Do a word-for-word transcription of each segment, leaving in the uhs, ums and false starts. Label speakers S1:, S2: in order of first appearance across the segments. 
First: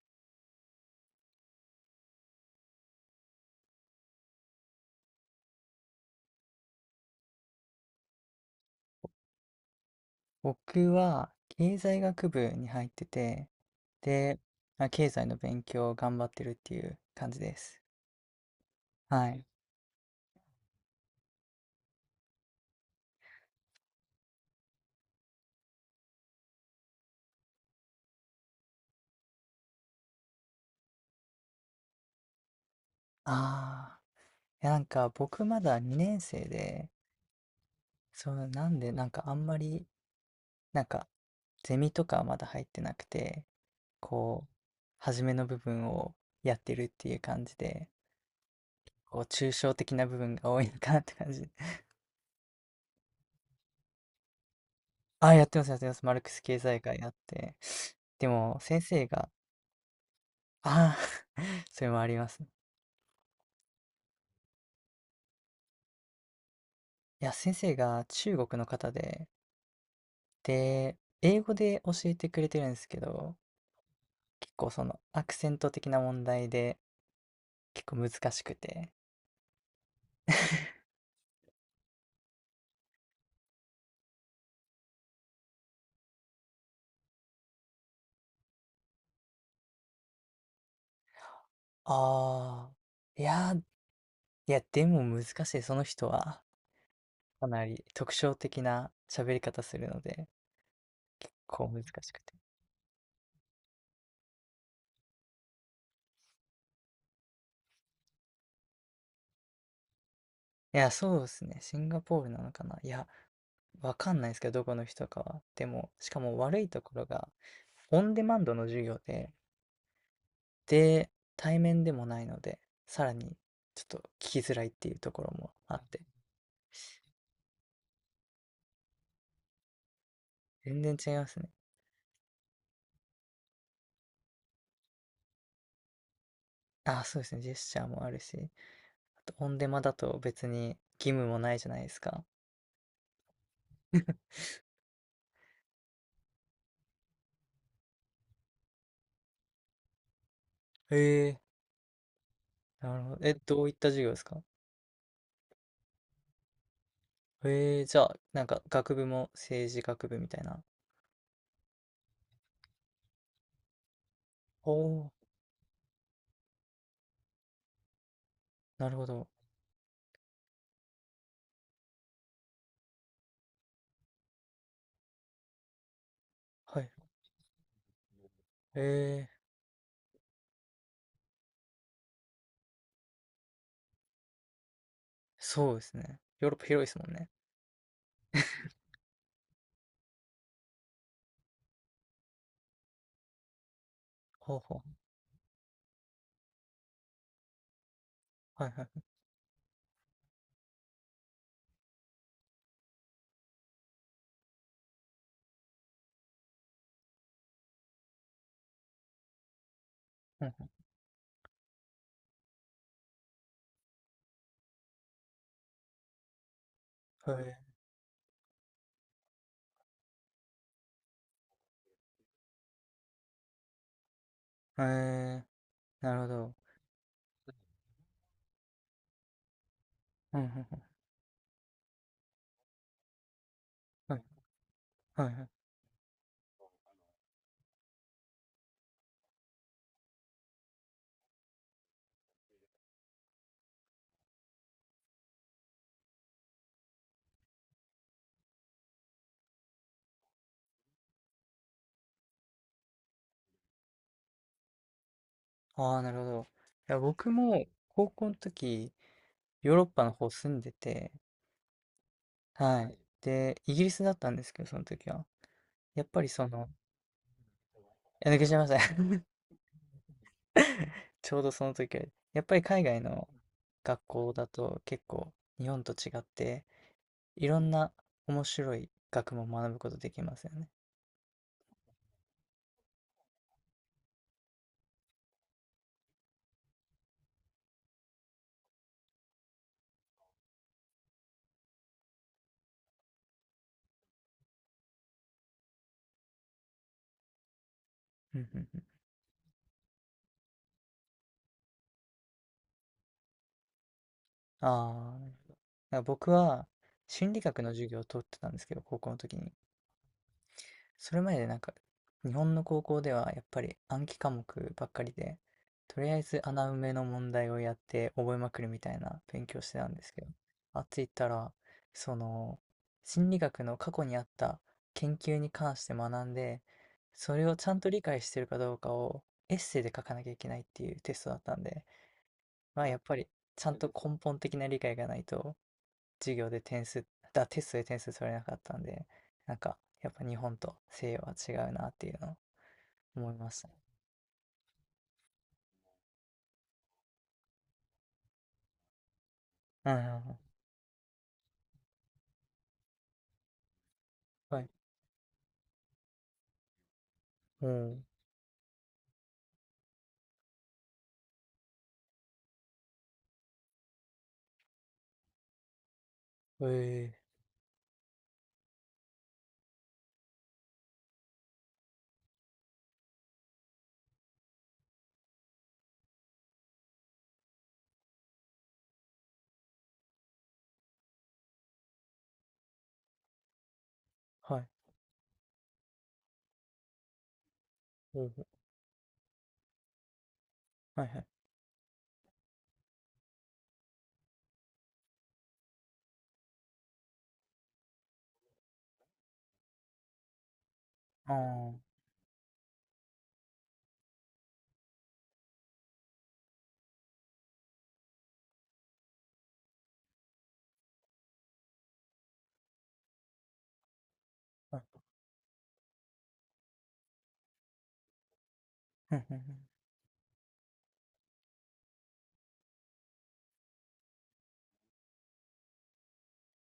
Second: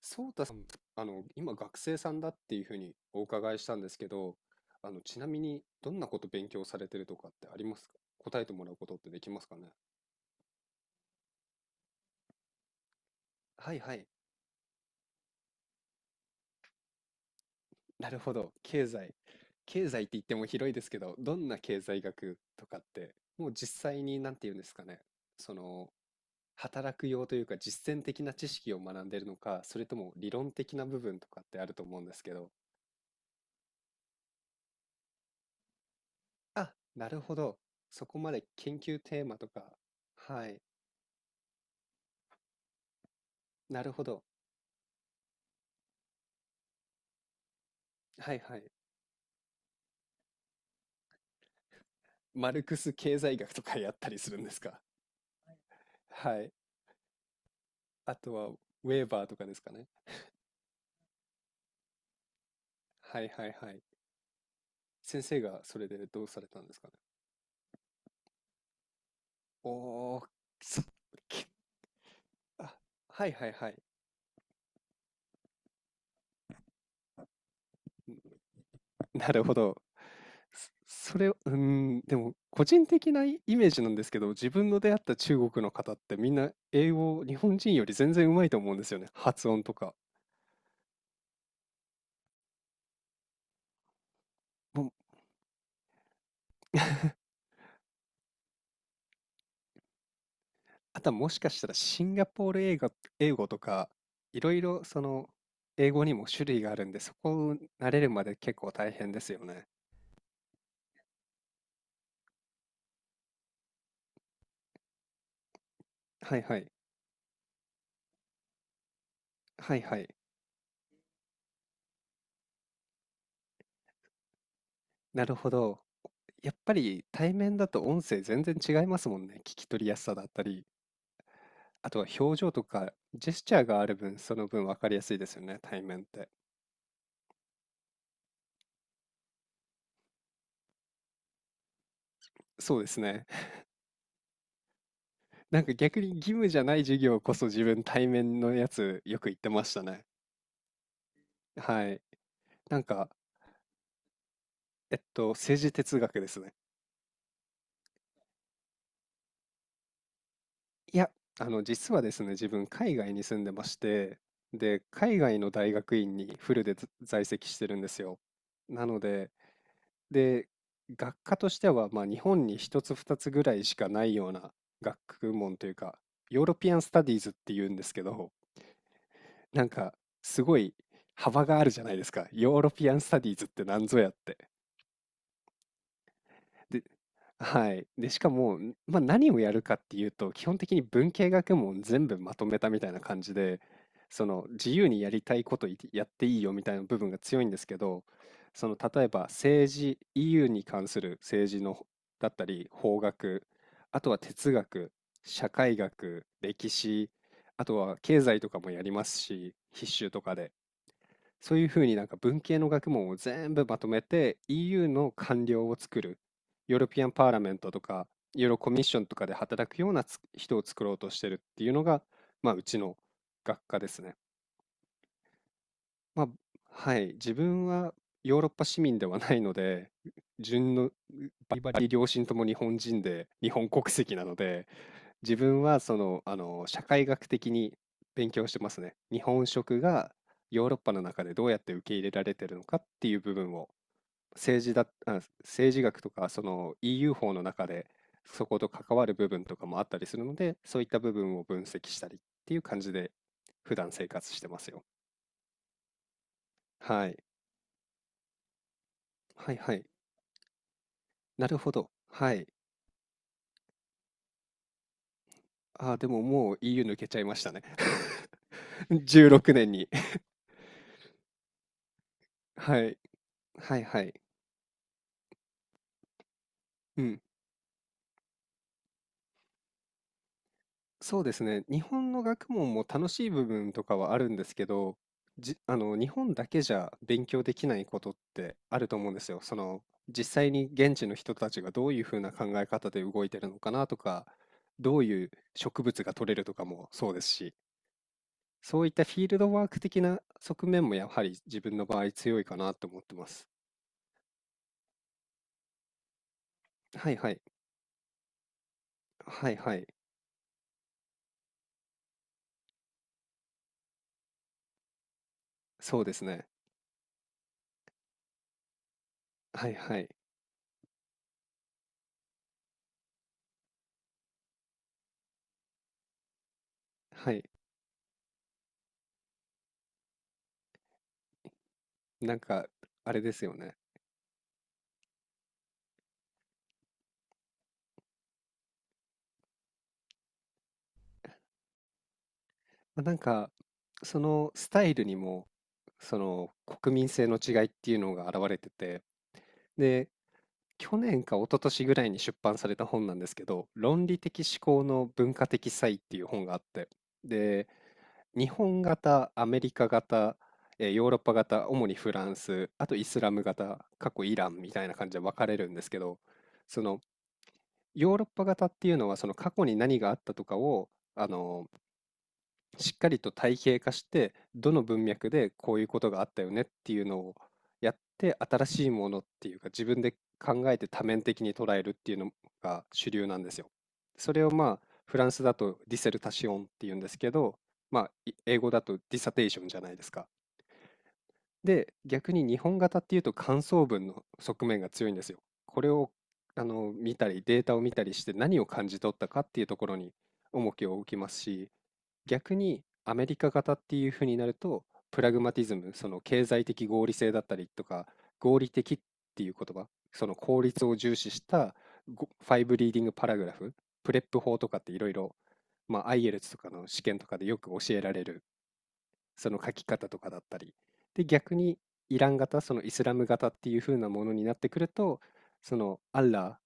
S1: そうたさん、あの、今学生さんだっていうふうにお伺いしたんですけど、あの、ちなみにどんなこと勉強されてるとかってありますか？答えてもらうことってできますかね？
S2: 僕は経済学部に入ってて、
S1: はいはい。
S2: で、まあ、経済の勉強を頑張ってるっていう感じです。
S1: なるほど。経済。
S2: はい。
S1: 経済って言っても広いですけど、どんな経済学とかって、もう実際に何て言うんですかね。その、働く用というか実践的な知識を学んでるのか、それとも理論的な部分とかってあると思うんですけど。
S2: ああ、いやなんか僕まだにねん生
S1: あ、
S2: で、
S1: なるほど。そこま
S2: そ
S1: で
S2: う、な
S1: 研
S2: んで
S1: 究
S2: なん
S1: テー
S2: かあ
S1: マ
S2: ん
S1: と
S2: ま
S1: か。
S2: り、
S1: はい。
S2: なんかゼミとかはまだ入ってなくて、
S1: なるほど。
S2: こう、初めの部分をやってるっていう感じで、
S1: はいはい。
S2: こう、抽象的な部分が多いのかなって感じ。
S1: マルクス経済学とかやったりするんですか？
S2: あ、やってます、やってます。マルク
S1: は
S2: ス
S1: い。
S2: 経済学やって。
S1: あ
S2: で
S1: とは、ウ
S2: も、先
S1: ェー
S2: 生
S1: バー
S2: が、
S1: とかですかね。
S2: ああ それもあります。い
S1: はいはいはい。先生がそれでどうされたんですかね。
S2: や、先生が中国の方で、
S1: おー、そ、
S2: で、英
S1: け
S2: 語で教えてくれてるんで
S1: あ、
S2: すけ
S1: はい
S2: ど、
S1: はいはい。
S2: 結構そのアクセント的な問題で結構難しくて。
S1: なるほど。そ、それを、うーん、でも、個人的なイイメージなんですけど、自分の出会った中国の方ってみんな英語、日本人より全然うまいと思うんですよね。発音とか。
S2: ああ、いやいや、で
S1: も
S2: も難しい、その人は。
S1: う
S2: かなり特徴的な喋り方するので、
S1: あとはも
S2: 結
S1: しかした
S2: 構
S1: ら
S2: 難し
S1: シン
S2: く
S1: ガ
S2: て。
S1: ポール英語、英語とか、いろいろその英語にも種類があるんで、そこを慣れるまで結構大変ですよね。
S2: いや、そうですね。シンガポールなのかな。いや、わかんないですけど、どこの人かは。でも、しか
S1: は
S2: も
S1: いは
S2: 悪
S1: い。
S2: いところが、オンデマンドの授業で、
S1: はいはい。
S2: で、対面でもないので、さらにちょっと聞きづらいっていうとこ
S1: な
S2: ろ
S1: るほ
S2: もあ
S1: ど。
S2: って、
S1: やっぱり対面だと音声全然違いますもんね。聞き取りやすさだったり、
S2: 全然違いますね。
S1: あとは表情とかジェスチャーがある分、その分分かりやすいですよね、対面って。
S2: あ、そうですね。ジェスチャーもあるし、あとオンデマだと別に義務もないじゃないですか。
S1: そうですね。なんか逆に義務じゃない授業こそ自分対面のやつよく言ってましたね。
S2: へえ、
S1: はい。なん
S2: なる
S1: か、
S2: ほど。え、どういった授業ですか？
S1: えっと、政治哲学ですね。
S2: へえ、じゃあ、なんか学部も政治学部みたいな。
S1: いや、あの、実はですね、自分、海外に住んでまして、
S2: お
S1: で、
S2: お、
S1: 海外の大学院にフルでず在籍してるんですよ。な
S2: なる
S1: の
S2: ほど。
S1: で、で、学科としては、まあ、日本に一つ二つぐらいしかないような学問というか、ヨーロピア
S2: は
S1: ン・ス
S2: い。
S1: タディーズって言うんですけど、
S2: ええ、
S1: なんか、すごい幅があるじゃないですか。ヨーロピアン・スタディーズって何ぞやって。
S2: そうですね。ヨーロッパ
S1: で、
S2: 広いですもんね。
S1: はい。で、しかも、んまあ、何をやるかっていうと、基本的に文系学問全部まとめたみたいな感じで、その
S2: ほう
S1: 自
S2: ほ
S1: 由にやりたいこといやっていいよみたいな部分が強いんですけど、
S2: う。
S1: そ
S2: はい
S1: の
S2: はい。
S1: 例えば政治、イーユー に関する政治のほだったり、法学、あとは哲学、社会学、歴史、あとは経済とかもやりますし、必修とか
S2: う
S1: で。
S2: ん
S1: そういうふうになんか文系の学問を全部まとめて イーユー の官僚を作る、ヨーロピアンパー
S2: う
S1: ラ
S2: ん。
S1: メ
S2: へ
S1: ントとか、ヨーロコミッションとかで働くようなつ人を作ろうとしてるっていうのが、まあ、うちの学科ですね。
S2: え、へえ、なる
S1: ま
S2: ほ
S1: あ、
S2: ど。
S1: はい、自分はヨーロッパ市民ではないので、
S2: うんうん
S1: 順
S2: うん。
S1: の両親とも日本人で、日本国籍
S2: は
S1: な
S2: い
S1: ので、
S2: はいは
S1: 自
S2: い。
S1: 分はその、あの、社会学的に勉強してますね。日本食がヨーロッパの中でどうやって受け入れられてるのかっていう部分を政治だ、あ、政治学とか、その イーユー 法の中で、そこと関わる部分とかもあったりするので、そういった部分を分析したりっていう感じで、普段生活してますよ。
S2: ああ、なるほど。いや、
S1: はい。
S2: 僕も高校の時、
S1: はいは
S2: ヨーロ
S1: い。
S2: ッパの方住んでて、
S1: なるほど。はい。
S2: はい。で、イギリスだったんですけど、その時は。
S1: あー、
S2: や
S1: で
S2: っ
S1: も
S2: ぱりそ
S1: もう
S2: の、
S1: イーユー 抜けちゃいましたね。
S2: いや、抜けちゃいました。
S1: じゅうろくねんに。
S2: ちょうどその時は、やっぱり
S1: は
S2: 海
S1: い。
S2: 外の
S1: はい
S2: 学
S1: はい。
S2: 校だと結構日本と違って、
S1: うん。
S2: いろんな面白い学問を学ぶことできますよね。
S1: そうですね。日本の学問も楽しい部分とかはあるんですけど、じ、あの、日本だけじゃ勉強できないことってあると思うんですよ。その、実際に現地の人たちがどういうふうな考え方で動いてるのかなとか、どういう植物が取れるとかもそうですし、
S2: うんうんう
S1: そ
S2: ん。
S1: ういったフィールドワーク的な側面もやはり自分の場合強いかなと思ってます。
S2: ああ、なるほど。だから僕は
S1: はいは
S2: 心
S1: い。
S2: 理学の授業を取ってたんですけど、高校の時
S1: は
S2: に。
S1: いはい。
S2: それまでなんか日本の高校ではやっぱり暗記科目ばっかりで、
S1: そ
S2: と
S1: う
S2: り
S1: で
S2: あえ
S1: す
S2: ず
S1: ね。
S2: 穴埋めの問題をやって覚えまくるみたいな勉強
S1: は
S2: し
S1: い
S2: てたん
S1: は
S2: で
S1: い。
S2: すけど、あっち行ったらその心理学の過去にあった研究に関して学んで、
S1: は
S2: そ
S1: い。
S2: れをちゃんと理解してるかどうかをエッセイで書かなきゃいけないっていうテストだったんで、
S1: なんか、
S2: まあやっ
S1: あ
S2: ぱ
S1: れ
S2: り
S1: ですよ
S2: ちゃ
S1: ね。
S2: んと根本的な理解がないと授業で点数、だ、テストで点数取れなかったんで、なんか、やっぱ日本と西洋は違うなっていうのを
S1: ま、なん
S2: 思い
S1: か、
S2: ましたね。
S1: そのスタイルにも、その国民性の違いっていうのが現れてて、
S2: うんうん
S1: で、
S2: うん。
S1: 去年か一昨年ぐらいに出版された本なんですけど、論理的思
S2: はい。
S1: 考の文化的差異っていう本があって、で、
S2: お
S1: 日本型、アメリカ型、え、ヨーロッパ型、主にフランス、あとイスラム型、過去イランみたいな感じで分かれるんですけど、
S2: お、
S1: その
S2: ええ、
S1: ヨーロッパ型っていうのはその過去に何があったとかを、あのしっかりと体系化して、どの文脈でこういうことがあったよねっていうのをやって、新しいものっていうか、自分で考えて多面的に捉えるっていうのが主流なんですよ。それを
S2: はい。
S1: まあ、フランスだとディセルタシオンっていうんですけど、まあ、
S2: お
S1: い
S2: お、
S1: 英語だとディサテーションじゃないですか。
S2: はいはい。
S1: で、逆に日本型っていうと感想文の側面が強いんですよ。これをあの見たり、データを見たりして何を感じ取ったかっていうところに重きを置きま
S2: あ
S1: すし、
S2: あ、
S1: 逆にアメリカ型っていう風になると、プラグマティズム、その経済的合理性だったりとか、合理的っていう言葉、その効率を重視したごファイブリーディングパラグラフ、プレップ法とか
S2: はい。
S1: っていろいろ、まあ、アイエルツ とかの試験とかでよく教えられる
S2: うんう
S1: その
S2: ん
S1: 書き方とかだったり。で、逆にイラン型、そのイスラム型っていう風なものになってくると、そのアッラ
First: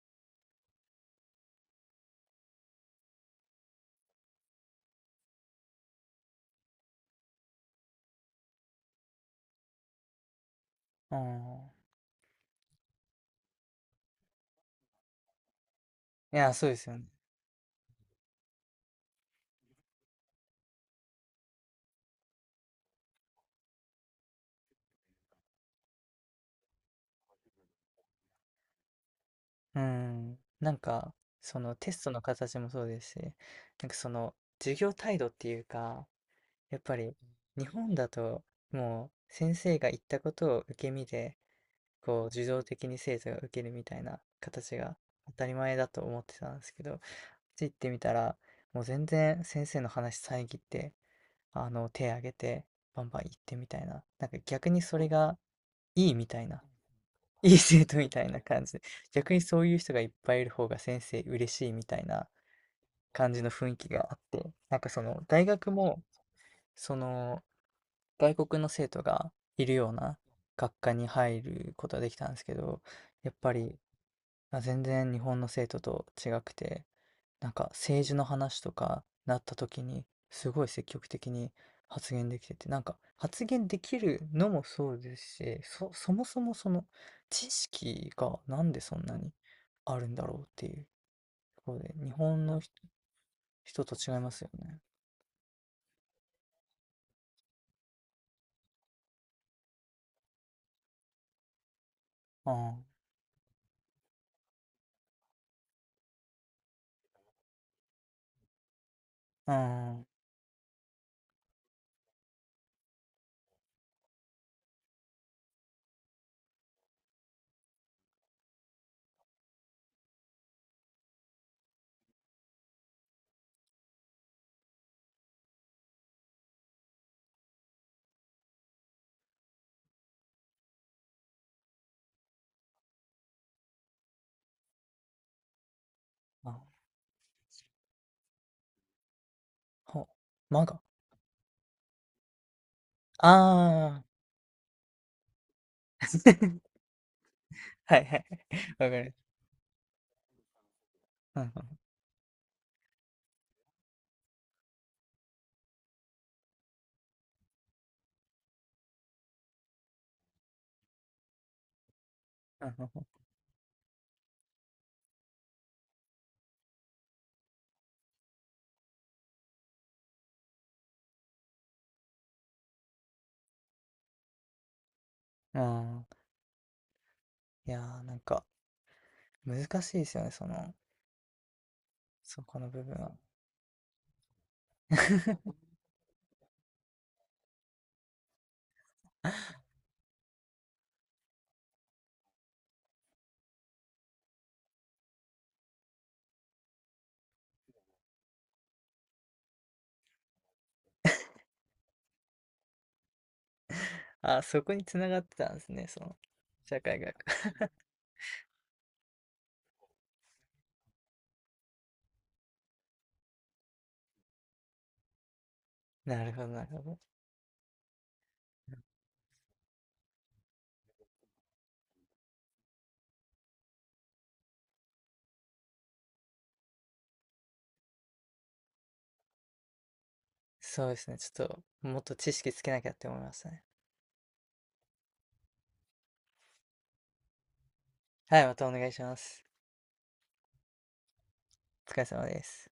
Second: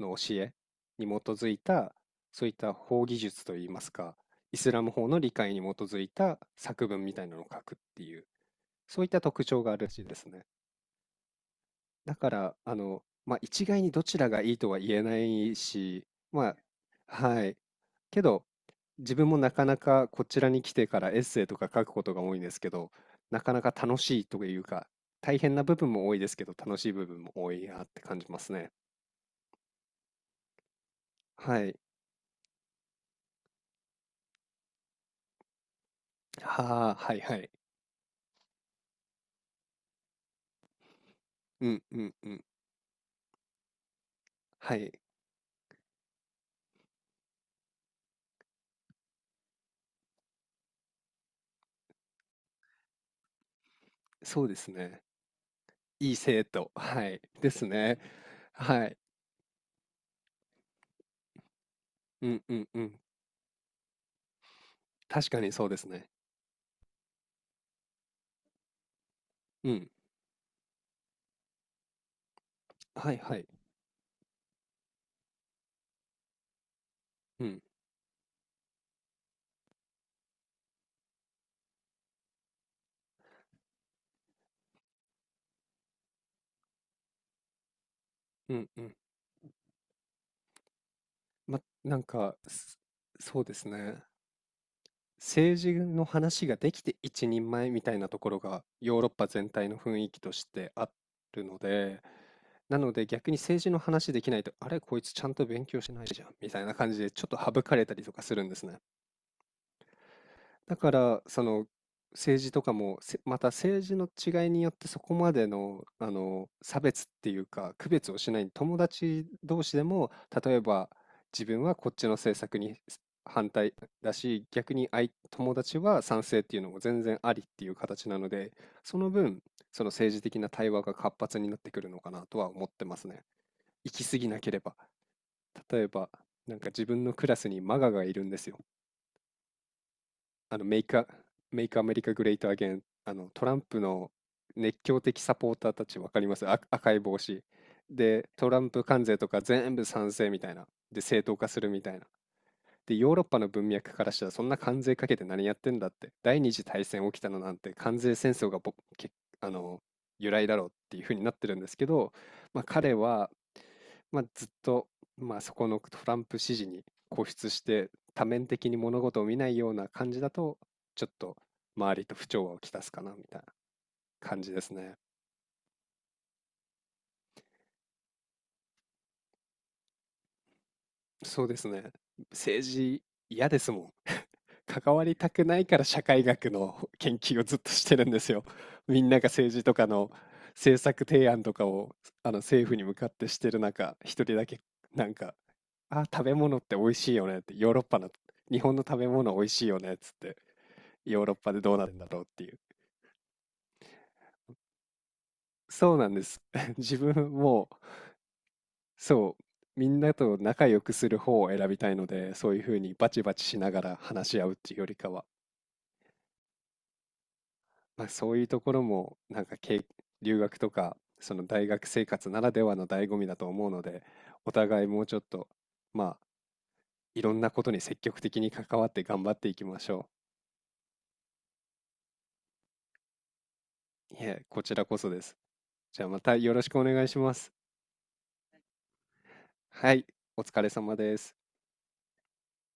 S1: ーの教えに基づいた、そういった法技術といいますか、イスラム法の理解に基づいた作文みたいなのを書くっていう、そういった特徴があるらしいですね。
S2: うん。ああ。
S1: だから、あの、まあ、一概にどちらがいいとは言えないし、
S2: いや、
S1: ま
S2: そうですよね。
S1: あ、はい。けど、自分もなかなかこちらに来てからエッセイとか書くことが多いんですけど、なかなか楽しいというか、大変な部分も多いですけど、楽しい部分も多いなって感じますね。
S2: うん。なんか、
S1: は
S2: その
S1: い。
S2: テストの形もそうですし、なんかその授業態度っていうか、やっ
S1: はあ、
S2: ぱり
S1: はいはい。
S2: 日本だと、もう先生が言ったことを受け身で、
S1: うんうん
S2: こう
S1: うん。
S2: 自動的に精査が受けるみたいな
S1: は
S2: 形
S1: い。
S2: が当たり前だと思ってたんですけど、行ってみたら、もう全然先生の話遮って、あの、手挙げて、バンバン行ってみたいな。なんか
S1: そうで
S2: 逆
S1: す
S2: にそ
S1: ね。
S2: れがい
S1: い
S2: い
S1: い
S2: みた
S1: 生
S2: いな。
S1: 徒。はい。で
S2: いい
S1: す
S2: 生
S1: ね。
S2: 徒みたいな感じで。
S1: はい。
S2: 逆にそういう人がいっぱいいる方が先生嬉しいみたい
S1: う
S2: な
S1: んうんうん。
S2: 感じの雰囲気があって、なんかその
S1: 確か
S2: 大
S1: にそう
S2: 学
S1: です
S2: も、
S1: ね。
S2: その外国の生徒がい
S1: う
S2: るよ
S1: ん。
S2: うな学科に入ることができたんですけど、
S1: はい
S2: やっ
S1: はい。
S2: ぱり、あ、全然日本の生徒と違くて、
S1: う
S2: なん
S1: ん
S2: か政治の話とかなった時に、すごい積極的に発言できてて、なんか発言できるのもそうですし、そ、そもそもその知識が
S1: う
S2: な
S1: ん
S2: んで
S1: うん。
S2: そんなにあるんだろうっていう
S1: ま、
S2: ところで、
S1: なん
S2: 日
S1: か、
S2: 本の
S1: すそうです
S2: 人人
S1: ね。
S2: と違いますよね。
S1: 政治の話ができて一人前みたいなところが、ヨーロッパ全体の雰囲気としてあるので、
S2: う
S1: な
S2: ん、
S1: ので逆に政治の話できないと、あれ、こいつちゃんと勉強してないじゃんみたいな感じで、ちょっと省かれたりとかするんですね。
S2: うん、
S1: だから、その、政治とかも、せまた政治の違いによってそこまでの、あの、差別っていうか、区別をしない友達同士でも、例えば自分はこっちの政策に反対だし、逆に相友達は賛成っていうのも全然ありっていう形なので、その分、その政治的な対話が活発になってくるのかなとは思ってますね。行き過ぎなければ。例えば、な
S2: あ、
S1: んか自分のクラスにマガがいるんですよ。
S2: ほ、
S1: あの、
S2: ま
S1: メ
S2: が。
S1: イクア、メイクアメリカグレートアゲン、あの、トランプ
S2: ああ。
S1: の熱狂的サポーターたち、わかります？あ、赤い帽子。
S2: はいはい。
S1: で、トランプ
S2: わか
S1: 関
S2: りま
S1: 税と
S2: す。
S1: か全部賛成みたいな。で、正当
S2: うんう
S1: 化
S2: ん
S1: するみたいな。で、ヨーロッパの文脈からしたらそんな関税かけて何やってんだって、第二次大戦起きたのなんて関税戦争がぼけあの由来だろうっていうふうになってるんですけど、まあ、
S2: うんう
S1: 彼
S2: ん
S1: は、まあ、ずっと、まあ、そこのトランプ支持に固執して多面的に物事を見ないような感じだとちょっと周りと不調和をきたすかなみたいな感じですね。
S2: うん。ああ。いやー、なんか、難しいですよね、その、
S1: そうですね。
S2: そこ
S1: 政
S2: の部分
S1: 治
S2: は。
S1: 嫌ですもん。関わりたくない から社会学の研究をずっとしてるんですよ。みんなが政治とかの政策提案とかをあの政府に向かってしてる中、一人だけなんか、あ、食べ物って美味しいよねって、ヨーロッパの、日本の食べ物美味しいよねっつって、ヨーロッパでどうなってんだろうっていう。
S2: あ、そこにつながってたんですね、
S1: そう
S2: そ
S1: なん
S2: の、
S1: です。
S2: 社
S1: 自
S2: 会
S1: 分
S2: 学。
S1: も、そう、みんなと仲良くする方を選びたいので、そういうふうにバチバチしながら話し合うっていうよりかは、
S2: なるほど、なるほど。
S1: まあ、そういうところもなんかけい留学とかその大学生活ならではの醍醐味だと思うのでお互いもうちょっとまあいろんなことに積極的に関わって頑張っていきましょ
S2: そうですね、ちょっと、もっと知識つけなきゃって思いましたね。
S1: う。いえ、こちらこそです。じゃあまたよろしくお願いします。
S2: はい、またお願いします。
S1: はい、お疲れ様です。
S2: お疲れ様です。